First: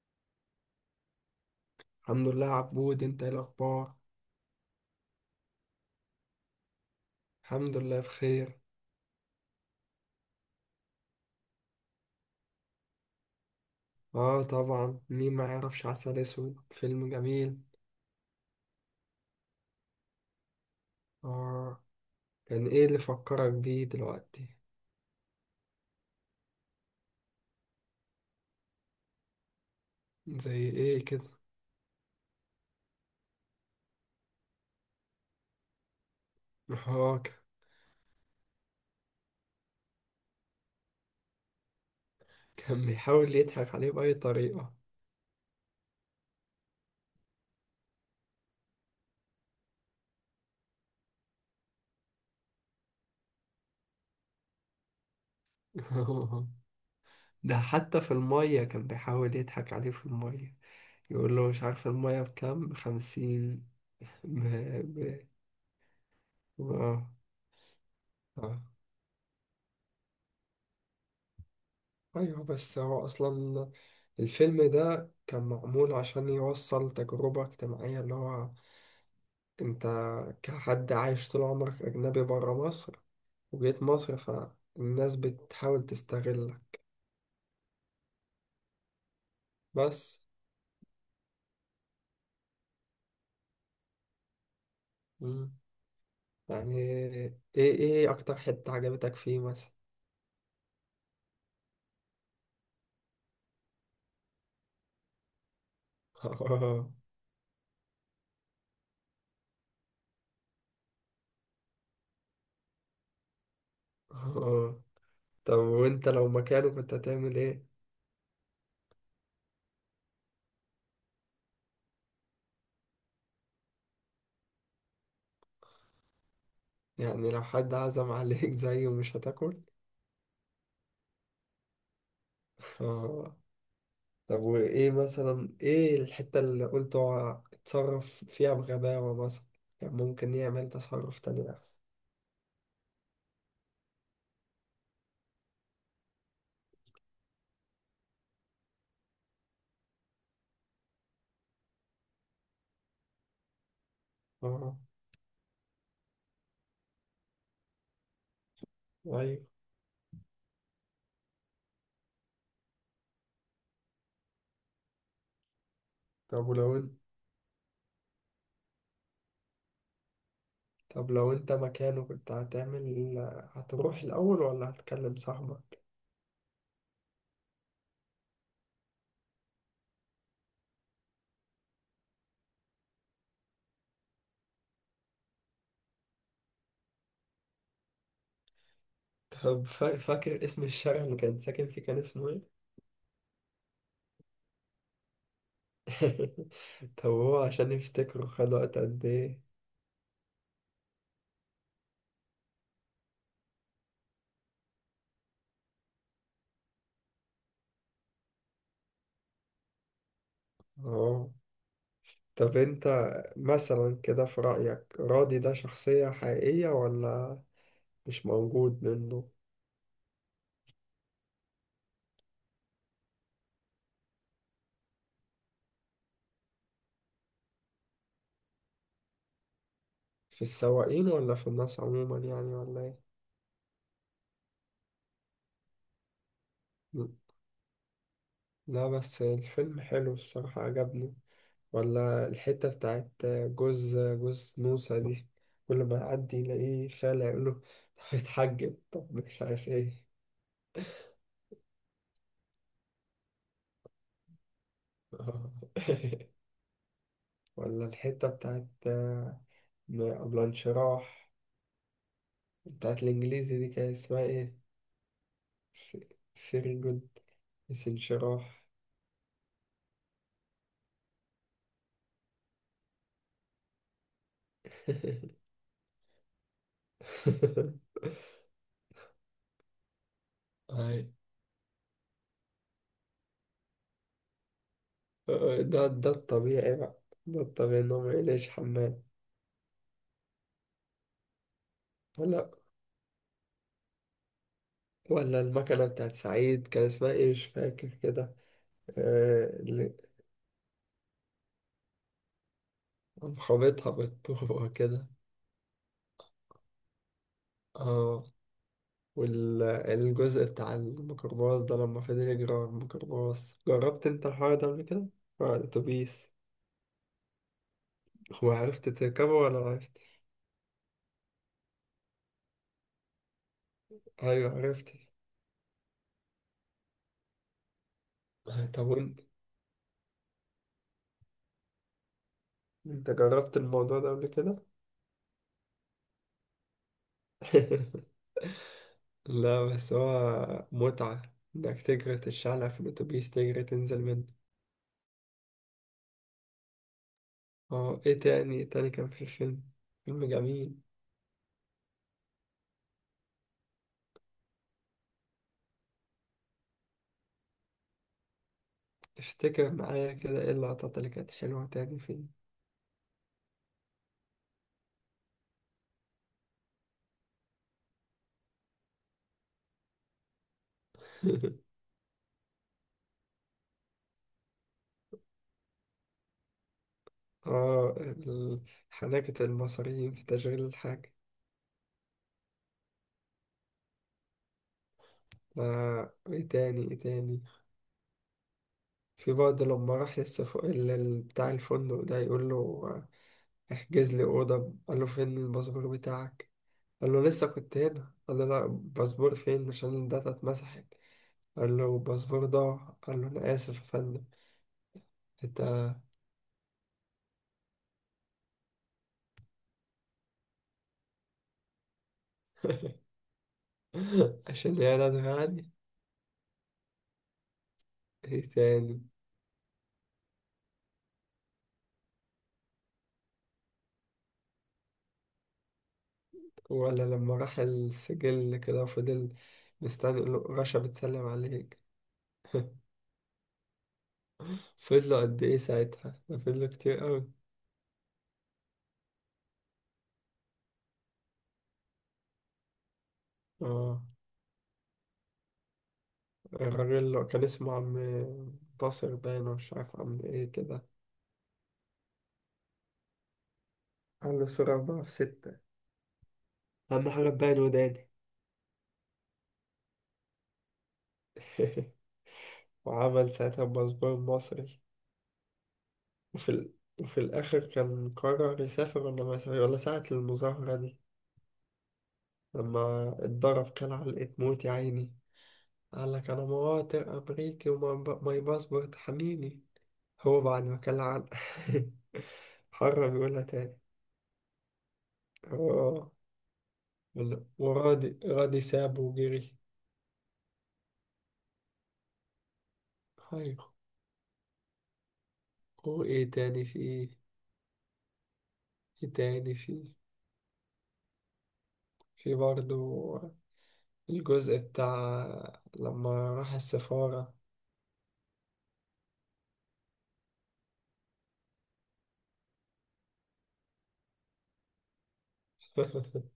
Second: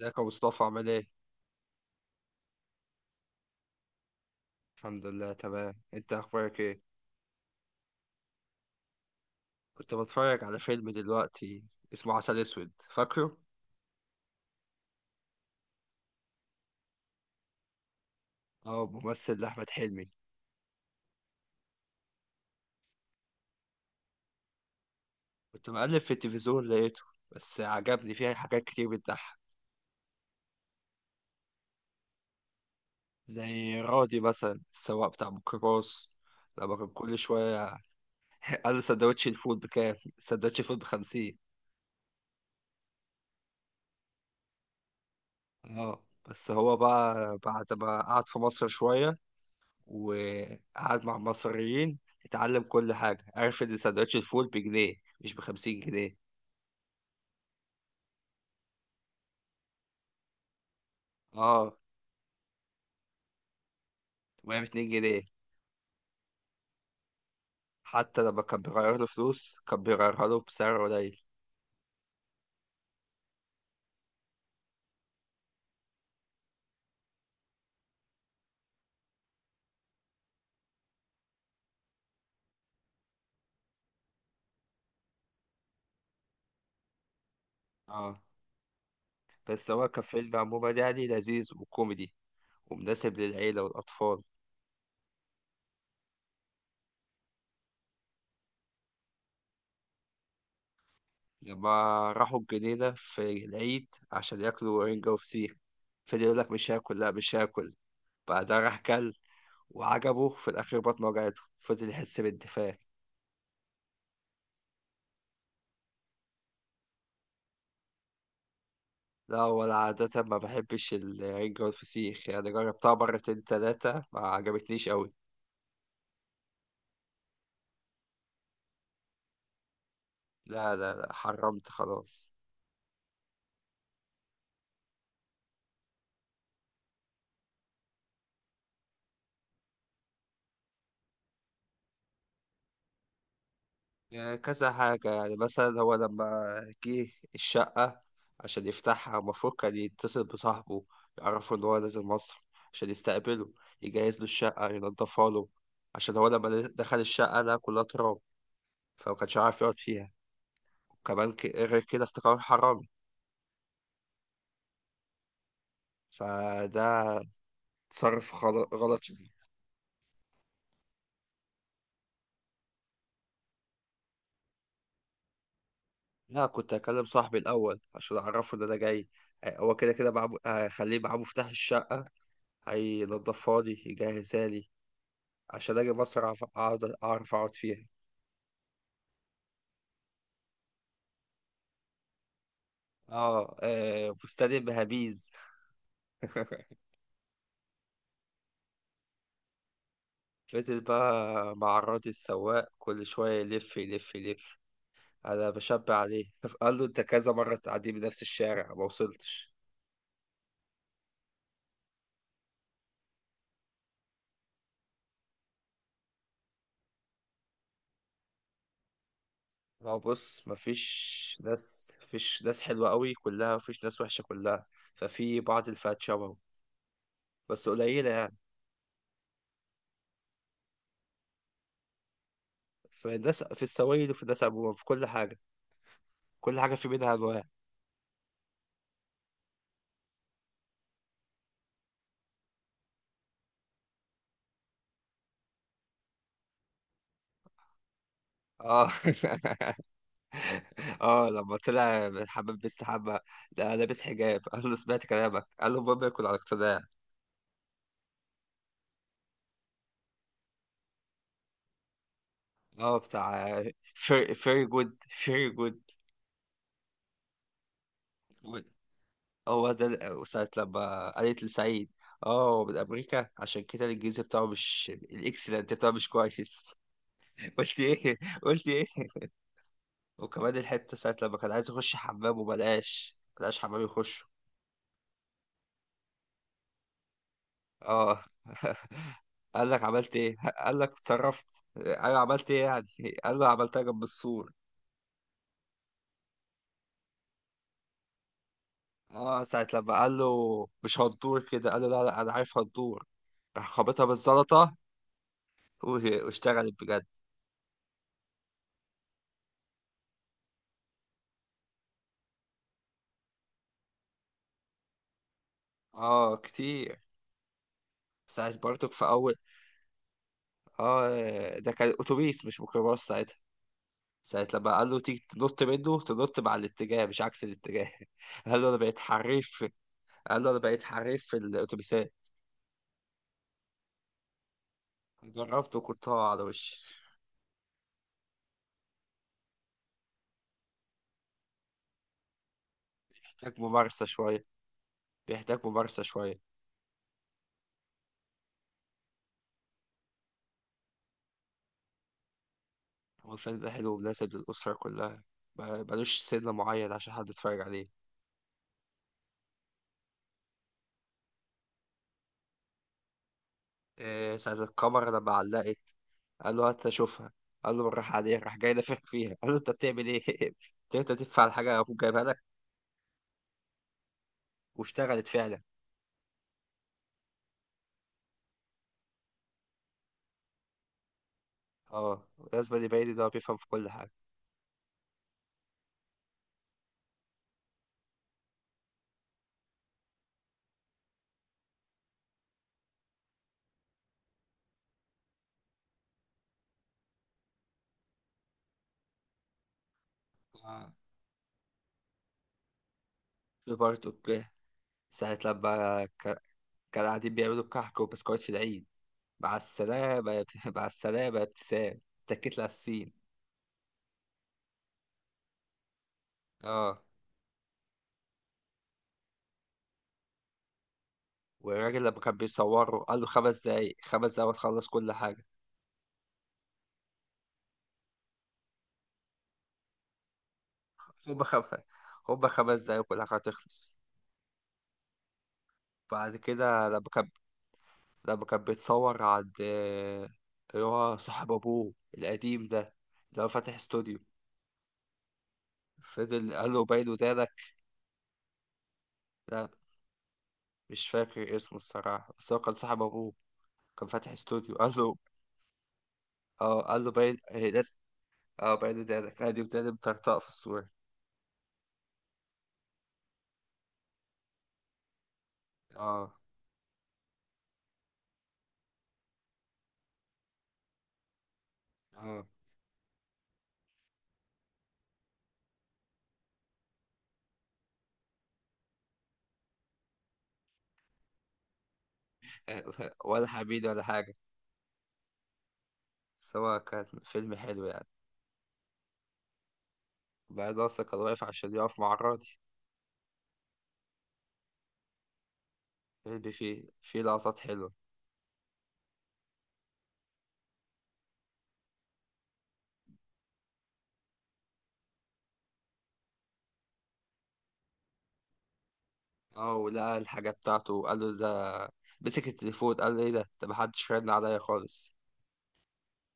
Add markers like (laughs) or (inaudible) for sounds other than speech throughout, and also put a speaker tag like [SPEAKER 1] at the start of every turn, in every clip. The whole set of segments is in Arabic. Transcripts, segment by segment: [SPEAKER 1] ازيك يا مصطفى، عامل ايه؟
[SPEAKER 2] الحمد لله، عبود. انت ايه الاخبار؟
[SPEAKER 1] الحمد لله تمام، انت اخبارك ايه؟
[SPEAKER 2] الحمد لله بخير.
[SPEAKER 1] كنت بتفرج على فيلم دلوقتي اسمه عسل اسود، فاكره؟
[SPEAKER 2] اه، طبعا. مين ما يعرفش عسل اسود؟ فيلم جميل.
[SPEAKER 1] اه، ممثل لأحمد حلمي.
[SPEAKER 2] اه. كان ايه اللي فكرك بيه دلوقتي؟
[SPEAKER 1] كنت مقلب في التلفزيون لقيته. بس عجبني فيه حاجات كتير بتضحك.
[SPEAKER 2] زي ايه كده؟ (laughs)
[SPEAKER 1] زي رادي مثلا السواق بتاع ميكروباص، لما كان
[SPEAKER 2] اه.
[SPEAKER 1] كل شوية (laughs) قال له سندوتش الفول بكام؟ سندوتش الفول ب50.
[SPEAKER 2] كان بيحاول يضحك عليه بأي طريقة.
[SPEAKER 1] اه، بس هو بقى بعد ما قعد في مصر شوية وقعد مع مصريين، اتعلم كل حاجة. عرف ان سندوتش الفول بجنيه مش ب50 جنيه.
[SPEAKER 2] (laughs) ده حتى في المية كان بيحاول يضحك عليه في المية، يقول له: مش
[SPEAKER 1] اه.
[SPEAKER 2] عارف المية بكام. بخمسين. ب...
[SPEAKER 1] وهي ب2 جنيه.
[SPEAKER 2] ب... اه.
[SPEAKER 1] حتى لما
[SPEAKER 2] آه.
[SPEAKER 1] كان بيغير له فلوس كان بيغيرها له بسعر قليل.
[SPEAKER 2] أيوه، بس هو أصلا الفيلم ده كان معمول عشان يوصل تجربة اجتماعية، اللي هو أنت، كحد عايش طول عمرك أجنبي برا مصر، وجيت مصر، فالناس بتحاول تستغلك.
[SPEAKER 1] اه، بس هو
[SPEAKER 2] بس.
[SPEAKER 1] كفيلم عموما يعني لذيذ وكوميدي ومناسب للعيلة والأطفال.
[SPEAKER 2] مم. يعني إيه أكتر حتة عجبتك فيه مثلا؟
[SPEAKER 1] لما راحوا الجنينة في العيد عشان ياكلوا رنجة وفسيخ، فضل يقول لك مش
[SPEAKER 2] (laughs)
[SPEAKER 1] هاكل، لا مش هاكل. بعدها راح كل، وعجبه في الأخير بطنه وجعته، فضل يحس بالدفاع.
[SPEAKER 2] آه. طب وأنت لو مكانه كنت هتعمل إيه؟
[SPEAKER 1] لا، ولا عادة، ما بحبش الرنجة والفسيخ، يعني جربتها مرتين تلاتة ما عجبتنيش أوي.
[SPEAKER 2] يعني لو حد عزم عليك زيه مش هتاكل؟
[SPEAKER 1] لا لا لا، حرمت خلاص.
[SPEAKER 2] (laughs) طب وإيه مثلا، إيه الحتة اللي قلت هو اتصرف فيها بغباوة مثلا؟ كان ممكن يعمل تصرف تاني أحسن.
[SPEAKER 1] يعني كذا حاجة، يعني مثلا هو لما جه الشقة عشان يفتحها، المفروض كان يتصل بصاحبه يعرفه إن هو نازل مصر عشان يستقبله، يجهز له الشقة
[SPEAKER 2] آه.
[SPEAKER 1] ينضفها له. عشان هو لما دخل الشقة لقى كلها تراب فما كانش
[SPEAKER 2] أيوة.
[SPEAKER 1] عارف يقعد فيها. وكمان غير كده افتكر حرامي.
[SPEAKER 2] طب ولو
[SPEAKER 1] فده
[SPEAKER 2] أنت
[SPEAKER 1] تصرف غلط.
[SPEAKER 2] طب لو أنت مكانه كنت هتعمل، هتروح الأول ولا هتكلم صاحبك؟
[SPEAKER 1] لا، كنت هكلم صاحبي الأول عشان أعرفه إن أنا جاي. آه، هو كده كده معاه، هخليه معاه مفتاح الشقة، هينضفها لي يجهزها لي عشان أجي مصر أعرف أقعد، أعرف أقعد فيها.
[SPEAKER 2] طب فاكر اسم الشارع اللي كان ساكن فيه؟ كان اسمه إيه؟
[SPEAKER 1] آه آه، فستان بهابيز.
[SPEAKER 2] (laughs)
[SPEAKER 1] (laughs)
[SPEAKER 2] طب هو عشان يفتكره خد وقت قد إيه؟
[SPEAKER 1] فضل بقى معرضي السواق كل شوية يلف يلف يلف، أنا بشبع عليه. (laughs) قال له أنت كذا مرة تعدي بنفس الشارع ما وصلتش.
[SPEAKER 2] آه. طب أنت مثلا كده في رأيك، راضي ده شخصية حقيقية ولا مش موجود منه؟
[SPEAKER 1] ما هو بص، مفيش ناس حلوة قوي كلها، مفيش ناس وحشة كلها. ففي بعض الفئات شبهه، بس قليلة يعني.
[SPEAKER 2] في السواقين ولا في الناس عموما يعني، ولا ايه؟
[SPEAKER 1] في ده في السوائل وفي ده سبوبة في كل حاجة. كل حاجة في
[SPEAKER 2] ل-
[SPEAKER 1] منها أنواع.
[SPEAKER 2] لا، بس الفيلم حلو، الصراحة عجبني. ولا الحتة بتاعت جوز جوز نوسة دي، كل ما يعدي يلاقيه خالع، يقول له: طب اتحجب،
[SPEAKER 1] اه.
[SPEAKER 2] طب مش عارف
[SPEAKER 1] (laughs)
[SPEAKER 2] ايه.
[SPEAKER 1] اه، لما طلع حمام مستحمى، لا لابس حجاب. (laughs) قال له سمعت كلامك، قال له المهم يكون
[SPEAKER 2] (laughs)
[SPEAKER 1] على اقتناع.
[SPEAKER 2] ولا الحتة بتاعت قبل انشراح،
[SPEAKER 1] اه،
[SPEAKER 2] بتاعت الإنجليزي
[SPEAKER 1] بتاع
[SPEAKER 2] دي، كان اسمها ايه؟
[SPEAKER 1] فيري جود فيري جود.
[SPEAKER 2] فيري جود. بس انشراح.
[SPEAKER 1] هو ده ساعة لما قالت لسعيد. اه، هو من أمريكا عشان كده الإنجليزي بتاعه مش،
[SPEAKER 2] (laughs)
[SPEAKER 1] الإكسلنت بتاعه مش كويس. (laughs) قلت إيه قلت إيه. وكمان الحتة
[SPEAKER 2] أي.
[SPEAKER 1] ساعة لما كان عايز يخش حمام وملقاش حمام يخش.
[SPEAKER 2] ده الطبيعي بقى، ده الطبيعي إنهم
[SPEAKER 1] اه.
[SPEAKER 2] يعيش حمام.
[SPEAKER 1] (laughs) قال لك عملت ايه، قال لك اتصرفت. ايوه، عملت
[SPEAKER 2] ولا
[SPEAKER 1] ايه يعني. قال له عملتها جنب السور.
[SPEAKER 2] ولا المكنة بتاعت سعيد كان اسمها إيه؟ مش فاكر كده.
[SPEAKER 1] اه،
[SPEAKER 2] آه،
[SPEAKER 1] ساعة لما
[SPEAKER 2] اللي
[SPEAKER 1] قال له مش هتدور كده، قال له لا لا انا عارف هتدور.
[SPEAKER 2] قام
[SPEAKER 1] راح
[SPEAKER 2] خابطها
[SPEAKER 1] خبطها
[SPEAKER 2] بالطوبة (laughs)
[SPEAKER 1] بالزلطة
[SPEAKER 2] كده.
[SPEAKER 1] واشتغلت بجد.
[SPEAKER 2] اه. والجزء بتاع الميكروباص ده، لما فضل يجري على الميكروباص، جربت انت الحوار ده قبل كده؟ آه، الأتوبيس.
[SPEAKER 1] اه كتير. ساعة
[SPEAKER 2] وعرفت
[SPEAKER 1] برضك في
[SPEAKER 2] تركبه
[SPEAKER 1] اول.
[SPEAKER 2] ولا عرفت؟
[SPEAKER 1] اه، ده كان اتوبيس مش ميكروباص ساعتها. ساعة
[SPEAKER 2] أيوه،
[SPEAKER 1] لما
[SPEAKER 2] عرفت.
[SPEAKER 1] قال له تيجي تنط منه، تنط مع الاتجاه مش عكس الاتجاه. (laughs) قال
[SPEAKER 2] آه،
[SPEAKER 1] له انا
[SPEAKER 2] طب
[SPEAKER 1] بقيت
[SPEAKER 2] وانت
[SPEAKER 1] حريف. قال له انا بقيت حريف في الاتوبيسات.
[SPEAKER 2] انت جربت الموضوع ده قبل كده؟
[SPEAKER 1] جربت وكنت هقع على وشي.
[SPEAKER 2] (laughs) لا، بس هو متعة، انك تجري تتشعلق في الأتوبيس،
[SPEAKER 1] محتاج
[SPEAKER 2] تجري تنزل
[SPEAKER 1] ممارسة
[SPEAKER 2] منه.
[SPEAKER 1] شوية، بيحتاج ممارسة شوية.
[SPEAKER 2] اه، ايه تاني تاني كان في الفيلم؟ فيلم جميل.
[SPEAKER 1] هو الفيلم ده حلو ومناسب للأسرة كلها، ملوش سن معين عشان حد يتفرج عليه.
[SPEAKER 2] افتكر معايا كده، ايه اللقطات اللي كانت حلوة تاني فيه؟
[SPEAKER 1] إيه ساعة الكاميرا لما علقت، قال له هات أشوفها، قال له بالراحة عليها، راح جاي نافخ فيها. قال له أنت بتعمل إيه؟ (laughs) قلت له أنت تدفع على
[SPEAKER 2] (laughs)
[SPEAKER 1] حاجة أبوك جايبها لك. واشتغلت فعلا.
[SPEAKER 2] اه. حنكة المصريين في تشغيل الحاجة.
[SPEAKER 1] أه، لازم يبين إن هو بيفهم في كل حاجة.
[SPEAKER 2] آه، ايه تاني ايه تاني. في برضه لما راح بتاع الفندق ده، يقول له: آه، احجز لي أوضة. قال له: فين الباسبور بتاعك؟ قال له: لسه كنت هنا. قال له: لا، الباسبور فين؟ عشان الداتا اتمسحت.
[SPEAKER 1] آه.
[SPEAKER 2] قال له: الباسبور ضاع. قال له: أنا
[SPEAKER 1] في
[SPEAKER 2] آسف يا
[SPEAKER 1] برضه
[SPEAKER 2] فندم.
[SPEAKER 1] ساعة
[SPEAKER 2] أنت.
[SPEAKER 1] لما كانوا قاعدين بيعملوا كحك وبسكويت في العيد. مع السلامة يا (laughs) مع السلامة يا ابتسام، اتكيت على السين.
[SPEAKER 2] (laughs) عشان يعني أنا عادي.
[SPEAKER 1] اه،
[SPEAKER 2] إيه تاني؟
[SPEAKER 1] والراجل لما كان بيصوره قال له 5 دقايق، 5 دقايق وتخلص كل حاجة.
[SPEAKER 2] ولا لما راح السجل كده، فضل مستني يقول له: رشا بتسلم
[SPEAKER 1] هما خمس
[SPEAKER 2] عليك.
[SPEAKER 1] هما 5 دقايق وكل حاجة هتخلص.
[SPEAKER 2] فضلوا قد إيه ساعتها؟
[SPEAKER 1] بعد
[SPEAKER 2] ده فضلوا
[SPEAKER 1] كده
[SPEAKER 2] كتير أوي.
[SPEAKER 1] لما كان بيتصور عند آه، اللي هو صاحب أبوه القديم ده، اللي هو فاتح
[SPEAKER 2] آه.
[SPEAKER 1] استوديو. فضل قال له
[SPEAKER 2] الراجل
[SPEAKER 1] باين
[SPEAKER 2] اللي كان
[SPEAKER 1] ودانك.
[SPEAKER 2] اسمه عم ناصر باين، أو
[SPEAKER 1] لا،
[SPEAKER 2] مش عارف عم إيه كده.
[SPEAKER 1] مش فاكر اسمه الصراحة، بس هو كان صاحب أبوه، كان فاتح
[SPEAKER 2] قال له: صورة
[SPEAKER 1] استوديو. قال
[SPEAKER 2] أربعة في
[SPEAKER 1] له
[SPEAKER 2] ستة
[SPEAKER 1] اه، قال له
[SPEAKER 2] أهم حاجة
[SPEAKER 1] باين،
[SPEAKER 2] تبين
[SPEAKER 1] آه، لازم.
[SPEAKER 2] وداني.
[SPEAKER 1] اه، باين ودانك، ادي وداني مطرطقة في الصورة.
[SPEAKER 2] (laughs) وعمل ساعتها الباسبور المصري.
[SPEAKER 1] اه.
[SPEAKER 2] وفي ال... وفي الآخر، كان قرر يسافر ولا ما يسافر؟ ولا ساعة المظاهرة دي،
[SPEAKER 1] اه،
[SPEAKER 2] لما اتضرب كان علقة موت، يا عيني. قال لك: أنا مواطن أمريكي وماي باسبورت حميني. هو بعد ما كان علق (laughs) حرم يقولها
[SPEAKER 1] ولا
[SPEAKER 2] تاني.
[SPEAKER 1] حبيبي ولا حاجة.
[SPEAKER 2] هو،
[SPEAKER 1] بس هو كان فيلم حلو يعني.
[SPEAKER 2] وراضي راضي سابه وجري.
[SPEAKER 1] بعد اصلا كان واقف عشان يقف مع الراجل.
[SPEAKER 2] هاي. هو إيه
[SPEAKER 1] فيلم
[SPEAKER 2] تاني في
[SPEAKER 1] فيه
[SPEAKER 2] إيه؟
[SPEAKER 1] فيه لقطات حلوة.
[SPEAKER 2] إيه تاني في برضه، الجزء بتاع لما راح السفارة.
[SPEAKER 1] اه، ولقى الحاجة بتاعته وقال له ده، مسك التليفون قال له ايه ده، محدش رن عليا خالص.
[SPEAKER 2] (laughs)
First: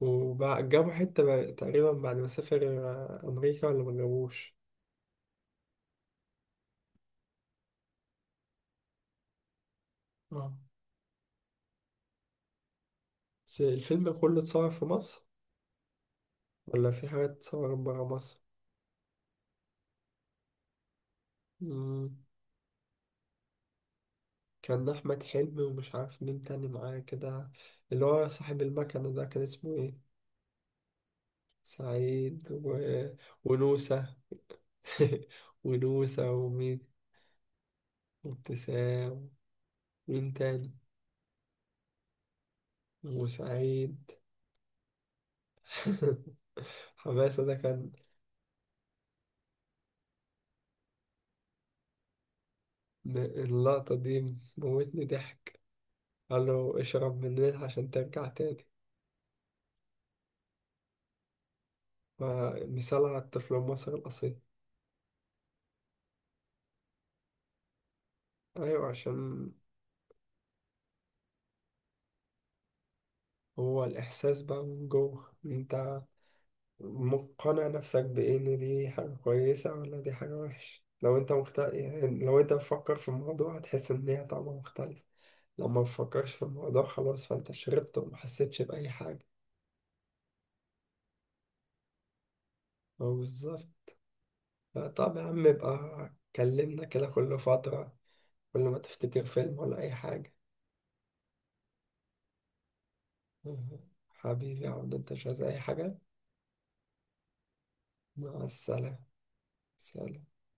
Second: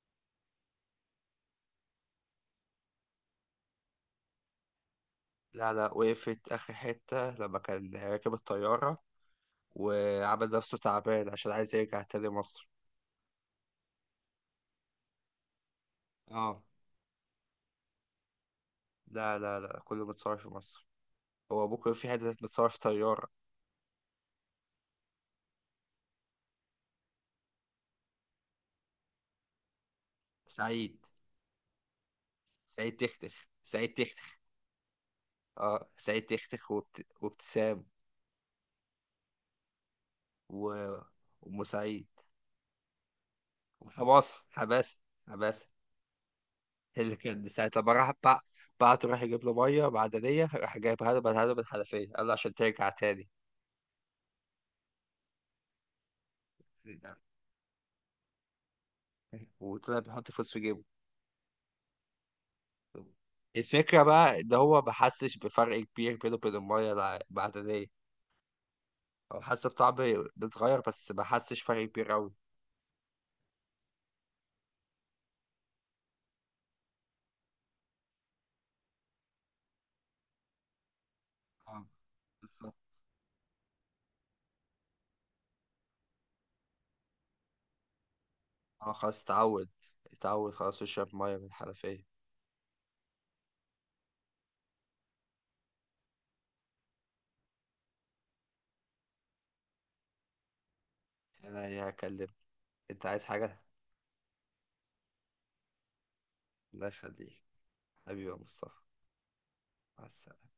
[SPEAKER 2] وجابوا حتة تقريبا، بعد ما سافر آه، أمريكا، ولا ما جابوش؟
[SPEAKER 1] لا لا، وقفت آخر حتة لما كان راكب الطيارة وعمل
[SPEAKER 2] اه،
[SPEAKER 1] نفسه تعبان عشان عايز يرجع تاني مصر.
[SPEAKER 2] بس الفيلم كله اتصور في مصر،
[SPEAKER 1] اه.
[SPEAKER 2] ولا في حاجات اتصورت برا مصر؟
[SPEAKER 1] لا لا لا، كله متصور في مصر. هو بكرة في
[SPEAKER 2] مم.
[SPEAKER 1] حتة متصور في طيارة.
[SPEAKER 2] كان أحمد حلمي ومش عارف مين تاني معاه كده، اللي هو صاحب المكنة ده، كان اسمه ايه؟
[SPEAKER 1] سعيد
[SPEAKER 2] سعيد و...
[SPEAKER 1] سعيد تختخ، سعيد
[SPEAKER 2] ونوسة.
[SPEAKER 1] تختخ.
[SPEAKER 2] (laughs)
[SPEAKER 1] اه، سعيد
[SPEAKER 2] ونوسة
[SPEAKER 1] تختخ
[SPEAKER 2] ومين؟
[SPEAKER 1] وابتسام.
[SPEAKER 2] وابتسام. مين تاني؟
[SPEAKER 1] و... وام سعيد،
[SPEAKER 2] وسعيد.
[SPEAKER 1] وحماسه حماسه حماسه.
[SPEAKER 2] (laughs)
[SPEAKER 1] اللي
[SPEAKER 2] حماسة
[SPEAKER 1] كان
[SPEAKER 2] ده
[SPEAKER 1] ساعة
[SPEAKER 2] كان.
[SPEAKER 1] لما راح بعته، راح يجيب له ميه معدنيه، راح جايب هدبة حنفيه، قال له عشان ترجع تاني.
[SPEAKER 2] اللقطة دي موتني ضحك. قال له: اشرب من النيل عشان ترجع تاني.
[SPEAKER 1] وطلع بيحط فلوس في جيبه.
[SPEAKER 2] فمثال على الطفل المصري
[SPEAKER 1] الفكرة
[SPEAKER 2] الأصيل.
[SPEAKER 1] بقى إن هو ما حسش بفرق كبير بينه وبين المية المعدنية.
[SPEAKER 2] أيوة
[SPEAKER 1] هو
[SPEAKER 2] عشان
[SPEAKER 1] حس بطعم بيتغير، بس ما حسش فرق كبير أوي.
[SPEAKER 2] هو الإحساس بقى من جوه، أنت مقتنع نفسك بإيه؟ إن دي حاجة كويسة ولا دي حاجة وحشة؟ لو أنت
[SPEAKER 1] اه،
[SPEAKER 2] يعني لو أنت
[SPEAKER 1] بالظبط.
[SPEAKER 2] بتفكر في الموضوع هتحس إن هي طعمها مختلف. لو ما بتفكرش في الموضوع، خلاص، فأنت شربت وما حسيتش بأي
[SPEAKER 1] اه، خلاص
[SPEAKER 2] حاجة.
[SPEAKER 1] اتعود، اتعود خلاص يشرب مية من الحنفية.
[SPEAKER 2] هو بالظبط. طب يا عم، يبقى كلمنا كده كل فترة، كل ما تفتكر فيلم ولا أي حاجة.
[SPEAKER 1] أنا هكلمه. انت عايز حاجة؟
[SPEAKER 2] حبيبي يا عبد، انت مش عايز اي حاجة.
[SPEAKER 1] الله يخليك، حبيبي يا
[SPEAKER 2] مع
[SPEAKER 1] مصطفى.
[SPEAKER 2] السلامة.
[SPEAKER 1] مع
[SPEAKER 2] سلام.
[SPEAKER 1] السلامة.